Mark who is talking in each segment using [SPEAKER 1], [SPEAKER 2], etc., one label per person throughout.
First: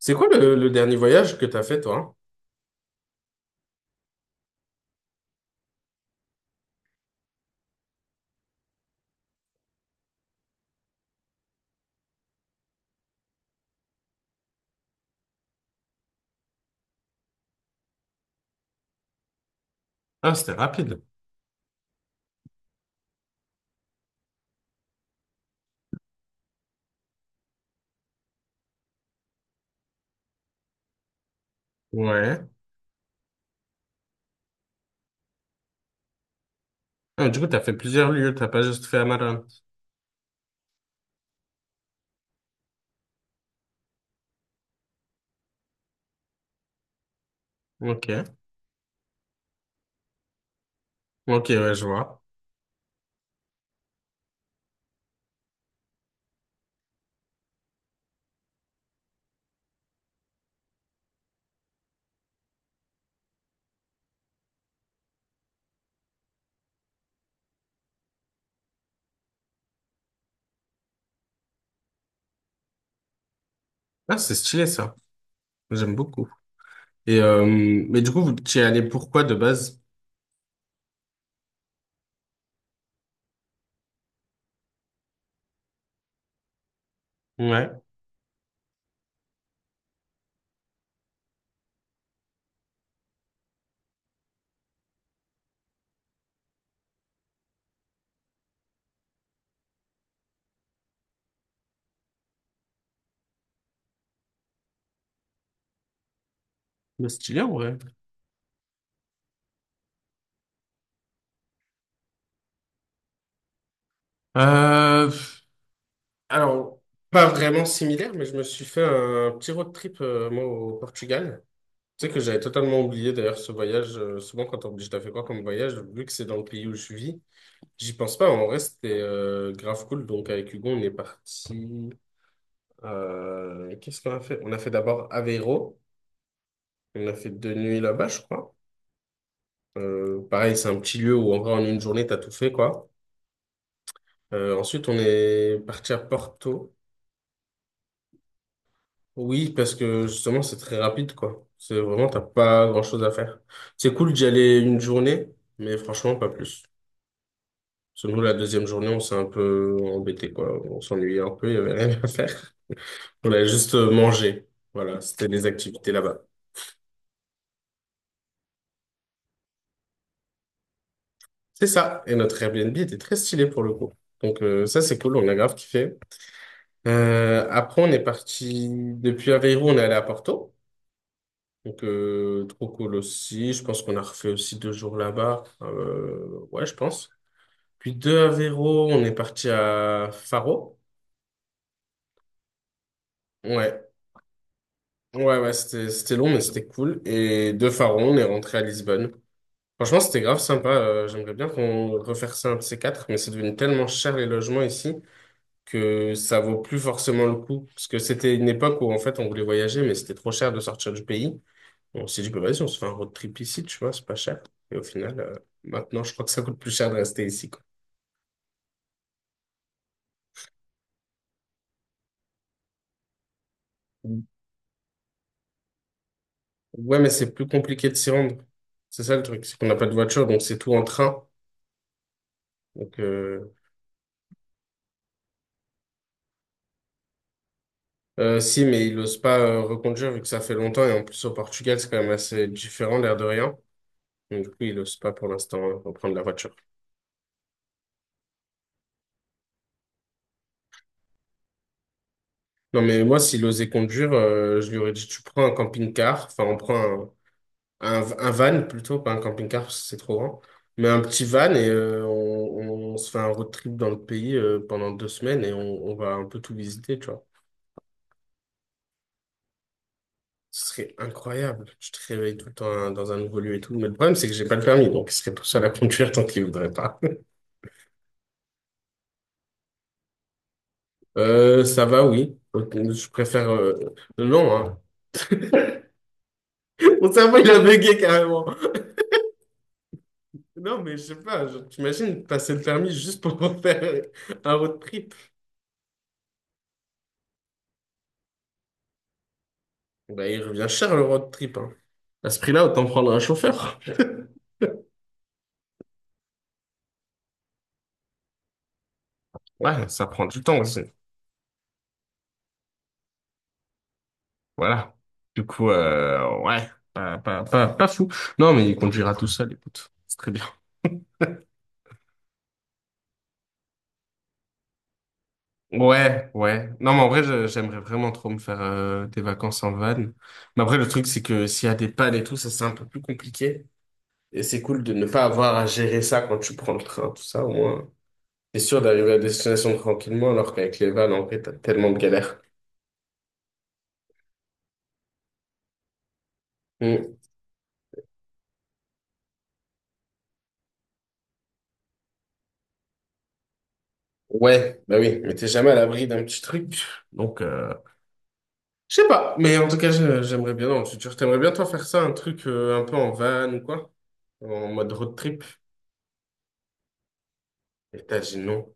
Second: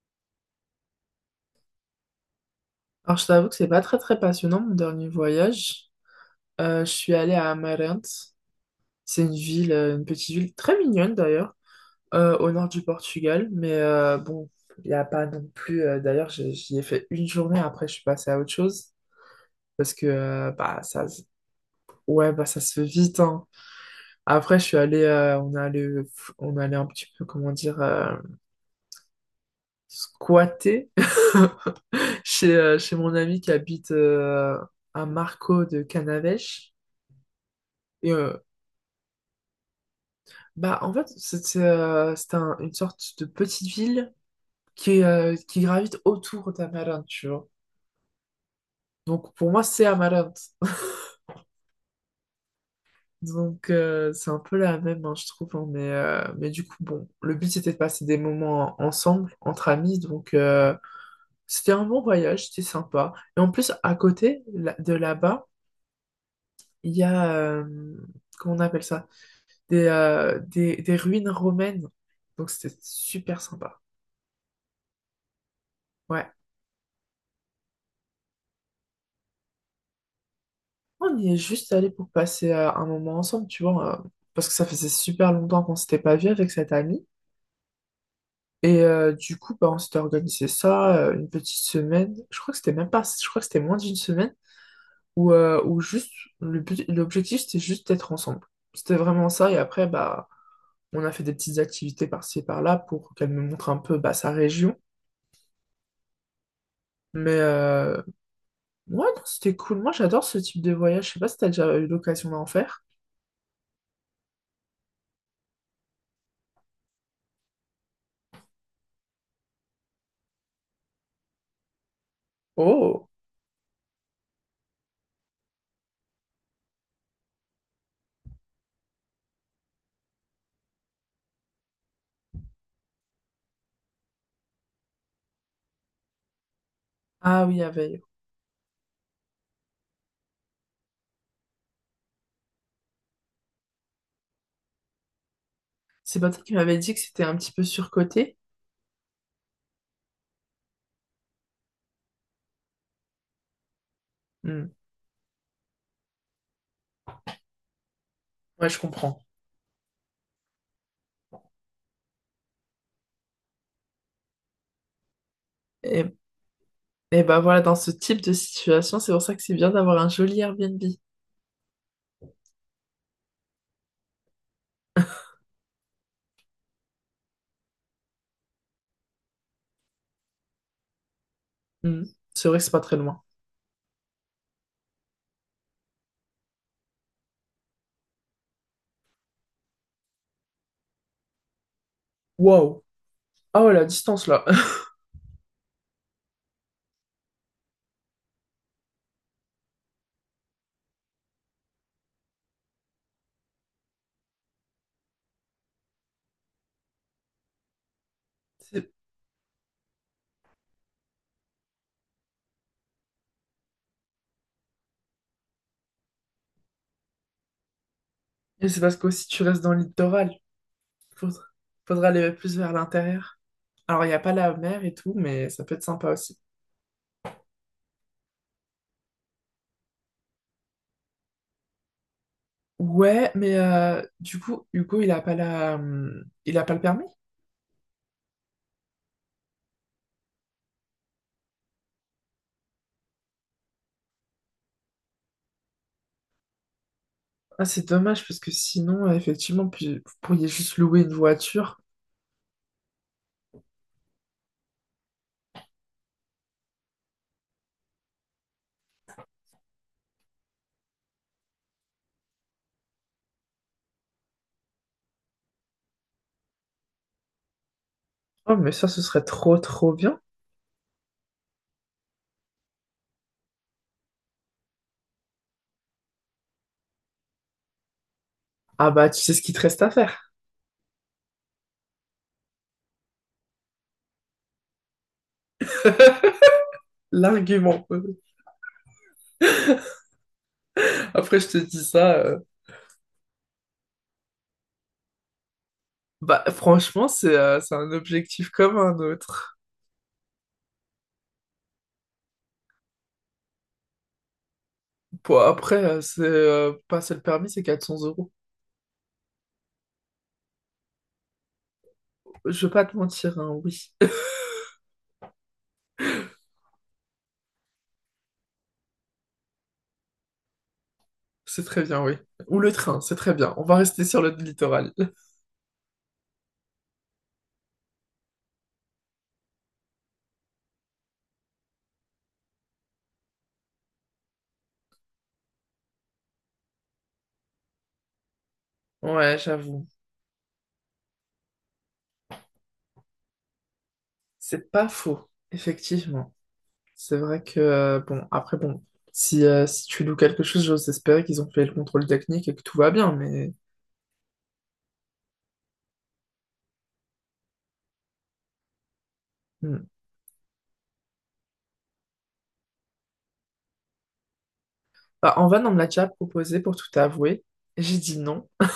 [SPEAKER 1] C'est quoi le dernier voyage que t'as fait, toi?
[SPEAKER 2] Alors, je t'avoue que c'est pas très très passionnant mon dernier voyage. Je suis allée à Amarante. C'est une ville, une petite ville très mignonne d'ailleurs, au nord du Portugal. Mais bon, il n'y a pas non plus. D'ailleurs, j'y ai fait une journée. Après, je suis passée à autre chose parce que
[SPEAKER 1] Ah, c'était
[SPEAKER 2] bah
[SPEAKER 1] rapide.
[SPEAKER 2] ouais bah ça se fait vite, hein. Après, je suis allée, on est allé un petit peu comment dire, squatter
[SPEAKER 1] Ouais.
[SPEAKER 2] chez chez mon ami qui habite à Marco de Canavêche.
[SPEAKER 1] Ah, du coup, t'as fait plusieurs
[SPEAKER 2] Et euh,
[SPEAKER 1] lieux, t'as pas juste fait Amarante.
[SPEAKER 2] Bah, en fait, c'est une sorte de petite ville qui est, qui gravite autour d'Amarante, tu vois.
[SPEAKER 1] Ok.
[SPEAKER 2] Donc, pour moi, c'est Amarante.
[SPEAKER 1] Ok, ouais, je vois.
[SPEAKER 2] Donc, c'est un peu la même, hein, je trouve. Hein, mais du coup, bon, le but, c'était de passer des moments ensemble, entre amis. Donc, c'était un bon voyage, c'était sympa. Et en plus, à côté de là-bas, il y a, comment on appelle ça? Des, des ruines romaines. Donc, c'était super sympa.
[SPEAKER 1] Ah, c'est stylé, ça. J'aime beaucoup.
[SPEAKER 2] Ouais.
[SPEAKER 1] Et, mais du coup, vous t'y es allé pourquoi de base?
[SPEAKER 2] On y est juste allé pour passer un moment ensemble, tu vois, parce que ça faisait super longtemps qu'on s'était pas vu avec cette amie.
[SPEAKER 1] Ouais.
[SPEAKER 2] Du coup, bah, on s'était organisé ça, une petite semaine. Je crois que c'était même pas, je crois que c'était moins d'une semaine, où, où juste, le but, l'objectif, c'était juste d'être ensemble. C'était vraiment ça. Et après, bah, on a fait des petites activités par-ci, et par-là pour qu'elle me montre un peu bah, sa région.
[SPEAKER 1] Mais stylé, en vrai.
[SPEAKER 2] Ouais, non, c'était cool. Moi, j'adore ce type de voyage. Je sais pas si t'as déjà eu l'occasion d'en faire.
[SPEAKER 1] Euh, alors, pas vraiment similaire, mais je me suis fait un petit road trip, moi, au Portugal. Tu sais que j'avais totalement
[SPEAKER 2] Oh!
[SPEAKER 1] oublié, d'ailleurs, ce voyage. Souvent, quand on me dit, je t'as fait quoi comme voyage, vu que c'est dans le pays où je vis. J'y pense pas, en vrai, c'était grave cool. Donc, avec Hugo, on est parti. Qu'est-ce qu'on a fait? On a fait d'abord Aveiro. On a fait
[SPEAKER 2] Ah
[SPEAKER 1] deux
[SPEAKER 2] oui,
[SPEAKER 1] nuits
[SPEAKER 2] avec.
[SPEAKER 1] là-bas, je crois. Pareil, c'est un petit lieu où, en vrai, en une journée, t'as tout fait, quoi. Ensuite, on est parti à
[SPEAKER 2] C'est Patrick qui
[SPEAKER 1] Porto.
[SPEAKER 2] m'avait dit que c'était un petit peu surcoté.
[SPEAKER 1] Oui, parce que justement, c'est très rapide, quoi. C'est vraiment, t'as pas grand-chose à faire. C'est cool d'y aller
[SPEAKER 2] Hmm.
[SPEAKER 1] une journée, mais franchement, pas plus. Parce que nous, la deuxième
[SPEAKER 2] Ouais, je
[SPEAKER 1] journée, on s'est
[SPEAKER 2] comprends.
[SPEAKER 1] un peu embêté, quoi. On s'ennuyait un peu, il y avait rien à faire. On a juste mangé. Voilà, c'était les activités
[SPEAKER 2] Et,
[SPEAKER 1] là-bas.
[SPEAKER 2] et bah voilà, dans ce type de situation, c'est pour ça que c'est bien d'avoir un joli Airbnb.
[SPEAKER 1] C'est ça. Et notre Airbnb était très stylé pour le coup. Donc, ça, c'est cool, on a grave kiffé. Après, on est parti depuis Aveiro, on est allé à Porto. Donc
[SPEAKER 2] Hmm.
[SPEAKER 1] euh,
[SPEAKER 2] C'est vrai que
[SPEAKER 1] trop
[SPEAKER 2] c'est pas
[SPEAKER 1] cool
[SPEAKER 2] très loin.
[SPEAKER 1] aussi. Je pense qu'on a refait aussi 2 jours là-bas. Ouais, je pense. Puis de Aveiro, on est parti à Faro.
[SPEAKER 2] Waouh. Ah ouais, la
[SPEAKER 1] Ouais,
[SPEAKER 2] distance là.
[SPEAKER 1] ouais, ouais, c'était long, mais c'était cool. Et de Faro, on est rentré à Lisbonne. Franchement, c'était grave sympa. J'aimerais bien qu'on refaire ça un de ces quatre, mais c'est devenu tellement cher les logements ici que ça vaut plus forcément le coup. Parce que c'était une époque où
[SPEAKER 2] C'est-
[SPEAKER 1] en fait on voulait voyager, mais c'était trop cher de sortir du pays. On s'est dit, bah, vas-y, on se fait un road trip ici, tu vois, c'est pas cher. Et au final, maintenant, je crois que ça coûte plus cher de rester ici, quoi.
[SPEAKER 2] Et c'est parce que qu'aussi tu restes dans le littoral. Faudra, faudra aller plus vers l'intérieur. Alors, il n'y a pas la mer et tout, mais ça peut être sympa aussi.
[SPEAKER 1] Ouais, mais c'est plus compliqué de s'y rendre. C'est ça le truc, c'est qu'on n'a pas de voiture, donc c'est tout en train. Donc,
[SPEAKER 2] Ouais, mais du coup, Hugo, il a pas la, il a pas le permis?
[SPEAKER 1] si, mais il n'ose pas reconduire vu que ça fait longtemps et en plus au Portugal, c'est quand même assez différent, l'air de rien. Mais du coup, il n'ose pas pour l'instant hein, reprendre la voiture.
[SPEAKER 2] Ah, c'est dommage parce que sinon, effectivement, puis- vous pourriez juste louer une voiture.
[SPEAKER 1] Non, mais moi, s'il osait conduire, je lui aurais dit, tu prends un camping-car, enfin, on prend un van plutôt, pas un camping-car, parce que c'est trop grand, mais un petit van et on se fait un road trip dans le pays pendant 2 semaines et on va un peu tout visiter, tu vois.
[SPEAKER 2] Oh, mais ça, ce serait trop, trop bien.
[SPEAKER 1] Ce serait incroyable. Tu te réveilles tout le temps hein, dans un nouveau lieu et tout. Mais le problème, c'est que j'ai pas le permis, donc il serait tout seul à conduire tant qu'il voudrait pas.
[SPEAKER 2] Ah bah, tu sais ce qu'il te reste à faire.
[SPEAKER 1] Ça va, oui. Ok, je préfère... Non, hein. Mon cerveau, il a
[SPEAKER 2] L'argument.
[SPEAKER 1] bugué carrément. Non, mais je sais
[SPEAKER 2] Après,
[SPEAKER 1] pas,
[SPEAKER 2] je te dis ça.
[SPEAKER 1] t'imagines passer le permis juste pour faire un road trip.
[SPEAKER 2] Bah, franchement, c'est un objectif comme un autre.
[SPEAKER 1] Bah, il revient cher le road trip, hein. À ce prix-là, autant prendre un chauffeur.
[SPEAKER 2] Bon, après, c'est passer le permis, c'est 400 euros.
[SPEAKER 1] Ouais, ça prend du temps aussi.
[SPEAKER 2] Je vais pas te mentir, hein, oui.
[SPEAKER 1] Voilà. Du coup, ouais, pas fou. Non, mais il conduira tout seul, écoute. C'est très bien.
[SPEAKER 2] C'est très bien, oui. Ou le train, c'est très bien. On va rester sur le littoral.
[SPEAKER 1] Ouais, ouais. Non, mais en vrai, j'aimerais vraiment trop me faire des vacances en van. Mais après, le truc, c'est que s'il y a des pannes et tout, ça, c'est un peu plus compliqué. Et c'est cool de ne pas avoir à gérer ça quand tu prends le train, tout ça, au moins. T'es sûr d'arriver à
[SPEAKER 2] Ouais,
[SPEAKER 1] destination
[SPEAKER 2] j'avoue.
[SPEAKER 1] tranquillement alors qu'avec les vannes, en vrai, t'as tellement de galères.
[SPEAKER 2] C'est pas faux, effectivement. C'est
[SPEAKER 1] Hmm.
[SPEAKER 2] vrai que, bon, après, bon, si tu loues quelque chose, j'ose espérer qu'ils ont fait le contrôle technique et que tout va bien, mais…
[SPEAKER 1] Ouais, bah oui, mais t'es jamais à l'abri d'un petit truc. Donc, je sais pas, mais en tout
[SPEAKER 2] Hmm.
[SPEAKER 1] cas, j'aimerais bien, dans le futur, t'aimerais bien toi faire ça, un truc un peu en van ou quoi? En mode road
[SPEAKER 2] Bah,
[SPEAKER 1] trip?
[SPEAKER 2] en van, on me l'a déjà proposé pour tout avouer. J'ai
[SPEAKER 1] Et t'as
[SPEAKER 2] dit
[SPEAKER 1] dit
[SPEAKER 2] non.
[SPEAKER 1] non.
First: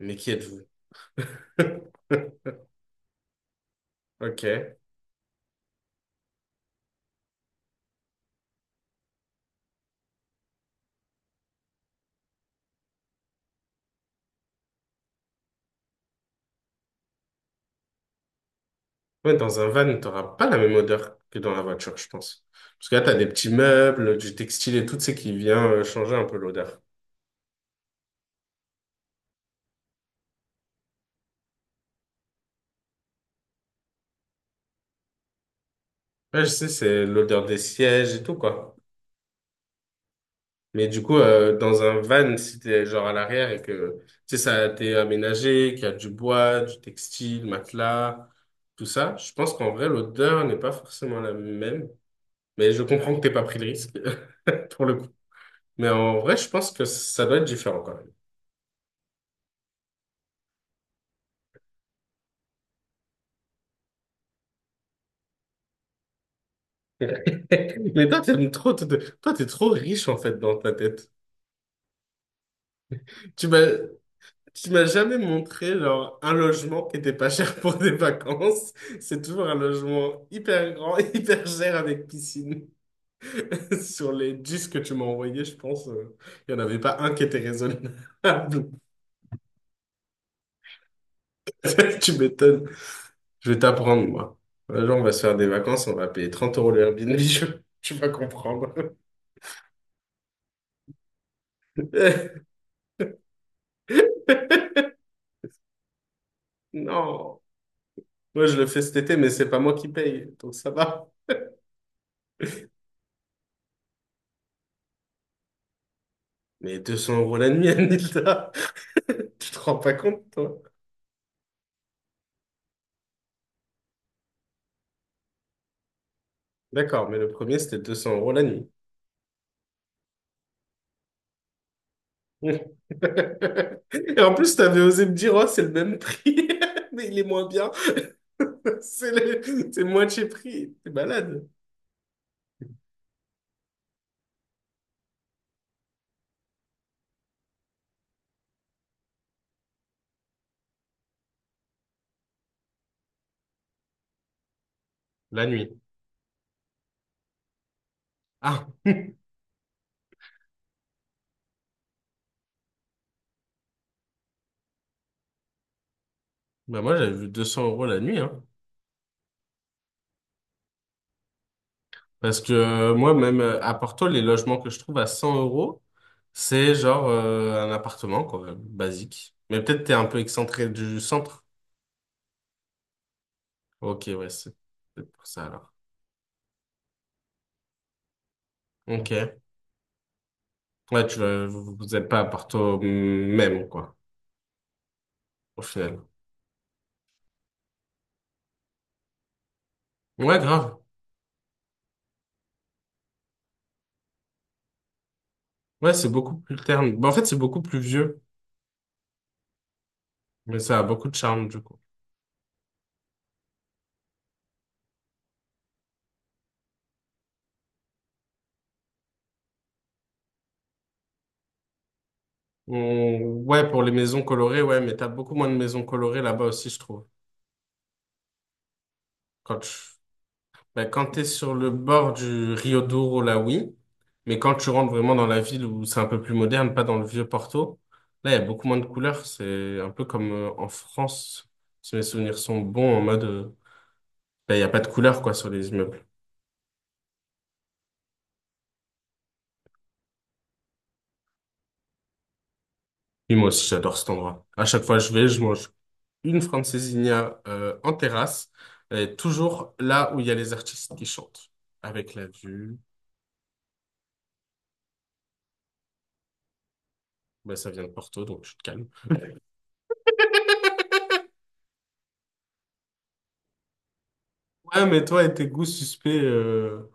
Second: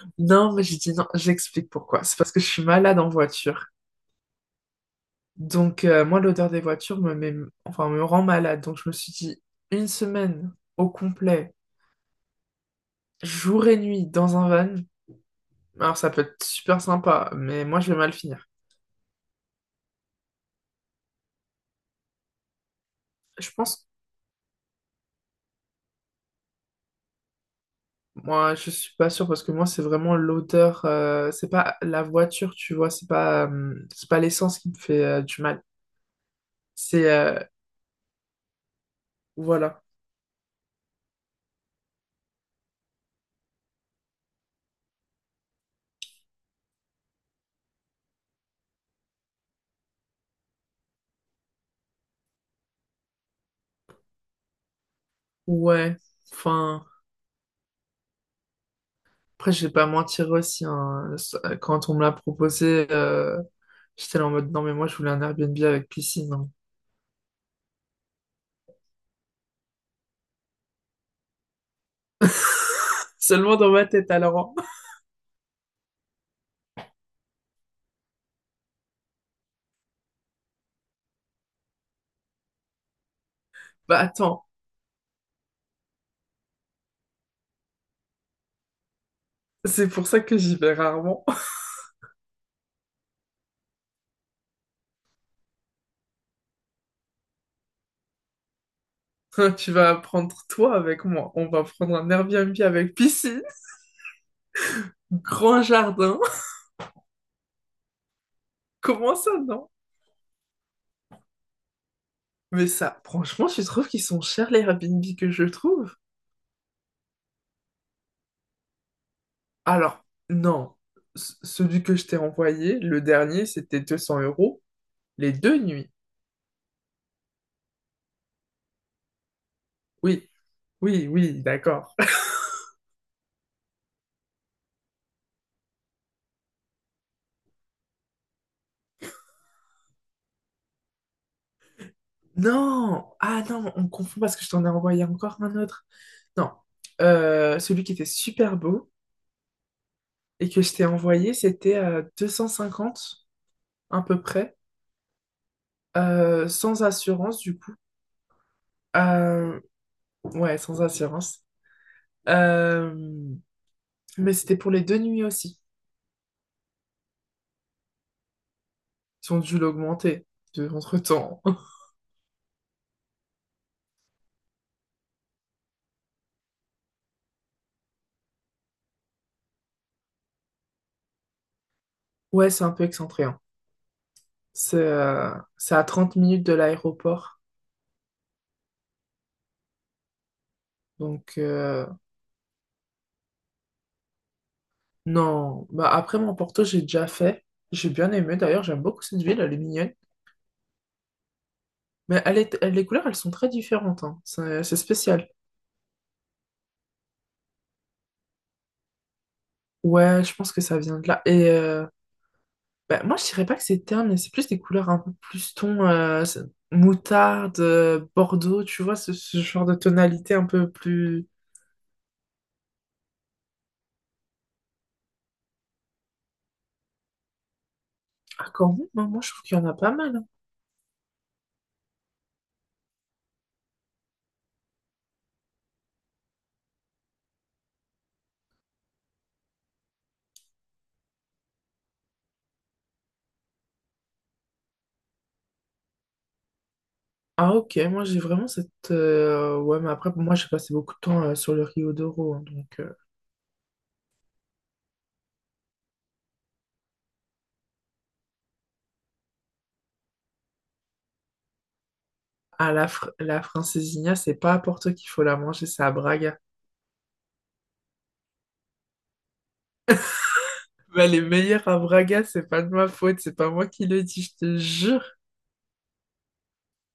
[SPEAKER 1] Mais qui
[SPEAKER 2] Non,
[SPEAKER 1] êtes-vous?
[SPEAKER 2] mais j'ai dit non. J'explique pourquoi. C'est parce que je suis malade en voiture.
[SPEAKER 1] Ok.
[SPEAKER 2] Donc, moi, l'odeur des voitures me met, enfin, me rend malade. Donc, je me suis dit une semaine au complet, jour et nuit, dans un van. Alors, ça peut être super sympa, mais moi, je vais mal finir.
[SPEAKER 1] Ouais, dans un van, t'auras pas la même odeur que dans la voiture, je pense. Parce que là, t'as des petits
[SPEAKER 2] Je pense,
[SPEAKER 1] meubles, du textile et tout, tu sais, qui vient changer un peu l'odeur.
[SPEAKER 2] moi, je suis pas sûre parce que moi, c'est vraiment l'odeur. C'est pas la voiture, tu vois. C'est pas l'essence qui me fait du mal.
[SPEAKER 1] Ouais, je sais, c'est
[SPEAKER 2] C'est, euh,
[SPEAKER 1] l'odeur des sièges et tout, quoi.
[SPEAKER 2] voilà.
[SPEAKER 1] Mais du coup, dans un van, si t'es genre à l'arrière et que, tu sais, ça a été aménagé, qu'il y a du bois, du textile, matelas, tout ça, je pense qu'en vrai, l'odeur n'est pas forcément la même. Mais je comprends que t'aies pas pris le risque, pour le coup. Mais
[SPEAKER 2] Ouais.
[SPEAKER 1] en vrai, je pense
[SPEAKER 2] Enfin.
[SPEAKER 1] que ça doit être différent quand même.
[SPEAKER 2] Après, je vais pas mentir aussi, hein. Quand on me l'a proposé, j'étais là en mode non, mais moi je voulais un Airbnb avec piscine, hein.
[SPEAKER 1] Mais toi, t'aimes trop, toi, t'es trop riche en fait dans ta tête. Tu
[SPEAKER 2] Seulement
[SPEAKER 1] m'as,
[SPEAKER 2] dans ma tête alors, hein.
[SPEAKER 1] tu m'as jamais montré genre un logement qui était pas cher pour des vacances. C'est toujours un logement hyper grand, hyper cher avec piscine.
[SPEAKER 2] Bah
[SPEAKER 1] Sur les
[SPEAKER 2] attends,
[SPEAKER 1] 10 que tu m'as envoyés, je pense, il n'y en avait pas un qui était raisonnable.
[SPEAKER 2] c'est pour ça que j'y vais rarement.
[SPEAKER 1] Tu m'étonnes. Je vais t'apprendre, moi. Un jour, on va se faire des vacances, on va payer 30 € le Airbnb, tu vas comprendre.
[SPEAKER 2] Tu vas prendre toi avec moi. On va prendre un Airbnb avec piscine, grand jardin.
[SPEAKER 1] Non, moi je le fais cet
[SPEAKER 2] Comment
[SPEAKER 1] été, mais
[SPEAKER 2] ça,
[SPEAKER 1] c'est pas
[SPEAKER 2] non?
[SPEAKER 1] moi qui paye, donc ça va.
[SPEAKER 2] Mais ça, franchement, tu trouves qu'ils sont chers les Airbnb que je trouve?
[SPEAKER 1] Mais 200 € la nuit, Anilda, tu te rends pas
[SPEAKER 2] Alors,
[SPEAKER 1] compte, toi?
[SPEAKER 2] non. C- Celui que je t'ai envoyé, le dernier, c'était 200 euros les deux nuits.
[SPEAKER 1] D'accord, mais le premier, c'était 200 € la nuit.
[SPEAKER 2] Oui, oui, d'accord.
[SPEAKER 1] Et en plus, t'avais osé me dire, oh, c'est le même prix, mais il est moins bien. C'est le... c'est le moitié prix. T'es malade.
[SPEAKER 2] Non! Ah non, on confond parce que je t'en ai envoyé encore un autre. Non. Celui qui était super beau et que je t'ai envoyé, c'était à 250, à peu près,
[SPEAKER 1] La nuit.
[SPEAKER 2] sans assurance du coup.
[SPEAKER 1] Ah,
[SPEAKER 2] Euh, ouais, sans assurance. Euh, mais c'était pour les deux nuits aussi.
[SPEAKER 1] bah moi j'avais vu 200 € la nuit, hein.
[SPEAKER 2] Ils ont dû l'augmenter de, entre-temps.
[SPEAKER 1] Parce que moi, même à Porto, les logements que je trouve à 100 euros, c'est genre un appartement, quoi, basique. Mais peut-être t'es un peu excentré du centre.
[SPEAKER 2] Ouais, c'est un peu excentré, hein.
[SPEAKER 1] Ok, ouais, c'est peut-être pour ça alors.
[SPEAKER 2] C'est à 30 minutes de l'aéroport.
[SPEAKER 1] Ok. Ouais,
[SPEAKER 2] Donc,
[SPEAKER 1] vous
[SPEAKER 2] euh,
[SPEAKER 1] vous êtes pas à Porto même, quoi, au
[SPEAKER 2] Non, bah
[SPEAKER 1] final.
[SPEAKER 2] après mon Porto, j'ai déjà fait. J'ai bien aimé d'ailleurs, j'aime beaucoup cette ville, elle est mignonne.
[SPEAKER 1] Ouais, grave.
[SPEAKER 2] Mais elle est, elle- les couleurs, elles sont très différentes, hein. C'est spécial.
[SPEAKER 1] Ouais, c'est beaucoup plus terne. Bah, en fait, c'est beaucoup plus vieux,
[SPEAKER 2] Ouais, je pense
[SPEAKER 1] mais
[SPEAKER 2] que
[SPEAKER 1] ça
[SPEAKER 2] ça
[SPEAKER 1] a
[SPEAKER 2] vient
[SPEAKER 1] beaucoup
[SPEAKER 2] de
[SPEAKER 1] de
[SPEAKER 2] là.
[SPEAKER 1] charme, du coup.
[SPEAKER 2] Bah, moi, je dirais pas que c'est terne, mais c'est plus des couleurs un peu plus ton c'est- moutarde, bordeaux, tu vois, ce genre de tonalité un peu plus.
[SPEAKER 1] Ouais, pour les maisons colorées, ouais, mais t'as beaucoup moins de maisons colorées là-bas aussi, je trouve.
[SPEAKER 2] Ah, quand même, hein, moi, je trouve qu'il
[SPEAKER 1] Quand
[SPEAKER 2] y en
[SPEAKER 1] tu...
[SPEAKER 2] a pas mal, hein.
[SPEAKER 1] ben, quand t'es sur le bord du Rio Douro, là, oui. Mais quand tu rentres vraiment dans la ville où c'est un peu plus moderne, pas dans le vieux Porto, là, il y a beaucoup moins de couleurs. C'est un peu comme en France, si mes souvenirs sont bons, en mode, ben, il n'y a pas de couleurs, quoi, sur les immeubles.
[SPEAKER 2] Ah, ok, moi, j'ai vraiment cette. Ouais, mais après, moi, j'ai passé beaucoup de temps sur le Rio d'Oro, hein, donc.
[SPEAKER 1] Et moi aussi, j'adore cet endroit. À chaque fois que je vais, je mange une francesinha en terrasse, et toujours là où il y a les artistes qui chantent, avec la
[SPEAKER 2] Ah,
[SPEAKER 1] vue.
[SPEAKER 2] la, fr- la francesinha, c'est pas à Porto qu'il faut la manger, c'est à Braga.
[SPEAKER 1] Bah, ça vient de Porto, donc tu te calmes.
[SPEAKER 2] Bah, les meilleurs à Braga, c'est pas de ma faute, c'est pas moi qui le dis, je te
[SPEAKER 1] Ouais, mais
[SPEAKER 2] jure.
[SPEAKER 1] toi et tes goûts suspects,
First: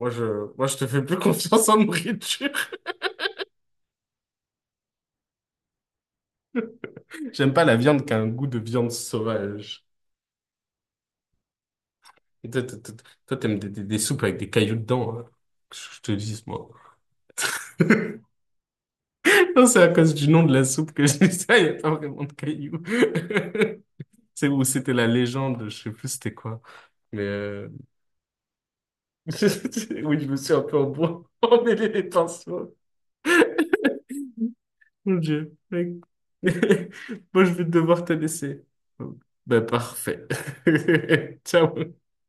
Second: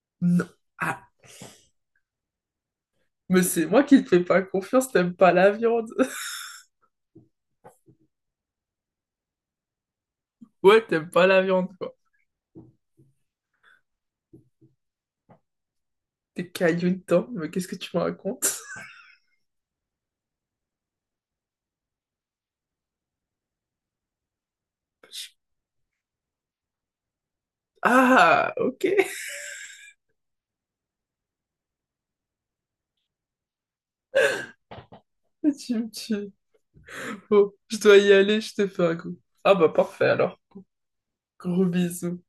[SPEAKER 1] moi,
[SPEAKER 2] Non.
[SPEAKER 1] je te fais
[SPEAKER 2] Ah,
[SPEAKER 1] plus confiance en nourriture.
[SPEAKER 2] mais c'est moi qui te fais pas confiance, t'aimes pas la viande.
[SPEAKER 1] J'aime pas la viande qui a un goût de viande sauvage.
[SPEAKER 2] Ouais, t'aimes pas la viande, quoi.
[SPEAKER 1] Et toi, t'aimes des soupes avec des cailloux dedans, hein. Que je te dis,
[SPEAKER 2] T'es
[SPEAKER 1] moi.
[SPEAKER 2] caillou dedans, mais qu'est-ce que tu me racontes?
[SPEAKER 1] Non, c'est à cause du nom de la soupe que je dis ça, il n'y a pas vraiment de cailloux. C'est où c'était la légende, je sais plus c'était quoi. Mais
[SPEAKER 2] Ah, ok.
[SPEAKER 1] oui, je me suis un peu emmêlé les pinceaux. Mon Dieu,
[SPEAKER 2] Tu me
[SPEAKER 1] mec.
[SPEAKER 2] tues.
[SPEAKER 1] Moi, je
[SPEAKER 2] Bon,
[SPEAKER 1] vais
[SPEAKER 2] je dois
[SPEAKER 1] devoir te
[SPEAKER 2] y aller, je
[SPEAKER 1] laisser.
[SPEAKER 2] te fais un
[SPEAKER 1] Bon,
[SPEAKER 2] coup. Ah
[SPEAKER 1] ben,
[SPEAKER 2] bah parfait
[SPEAKER 1] parfait.
[SPEAKER 2] alors. Gros
[SPEAKER 1] Ciao.
[SPEAKER 2] bisous.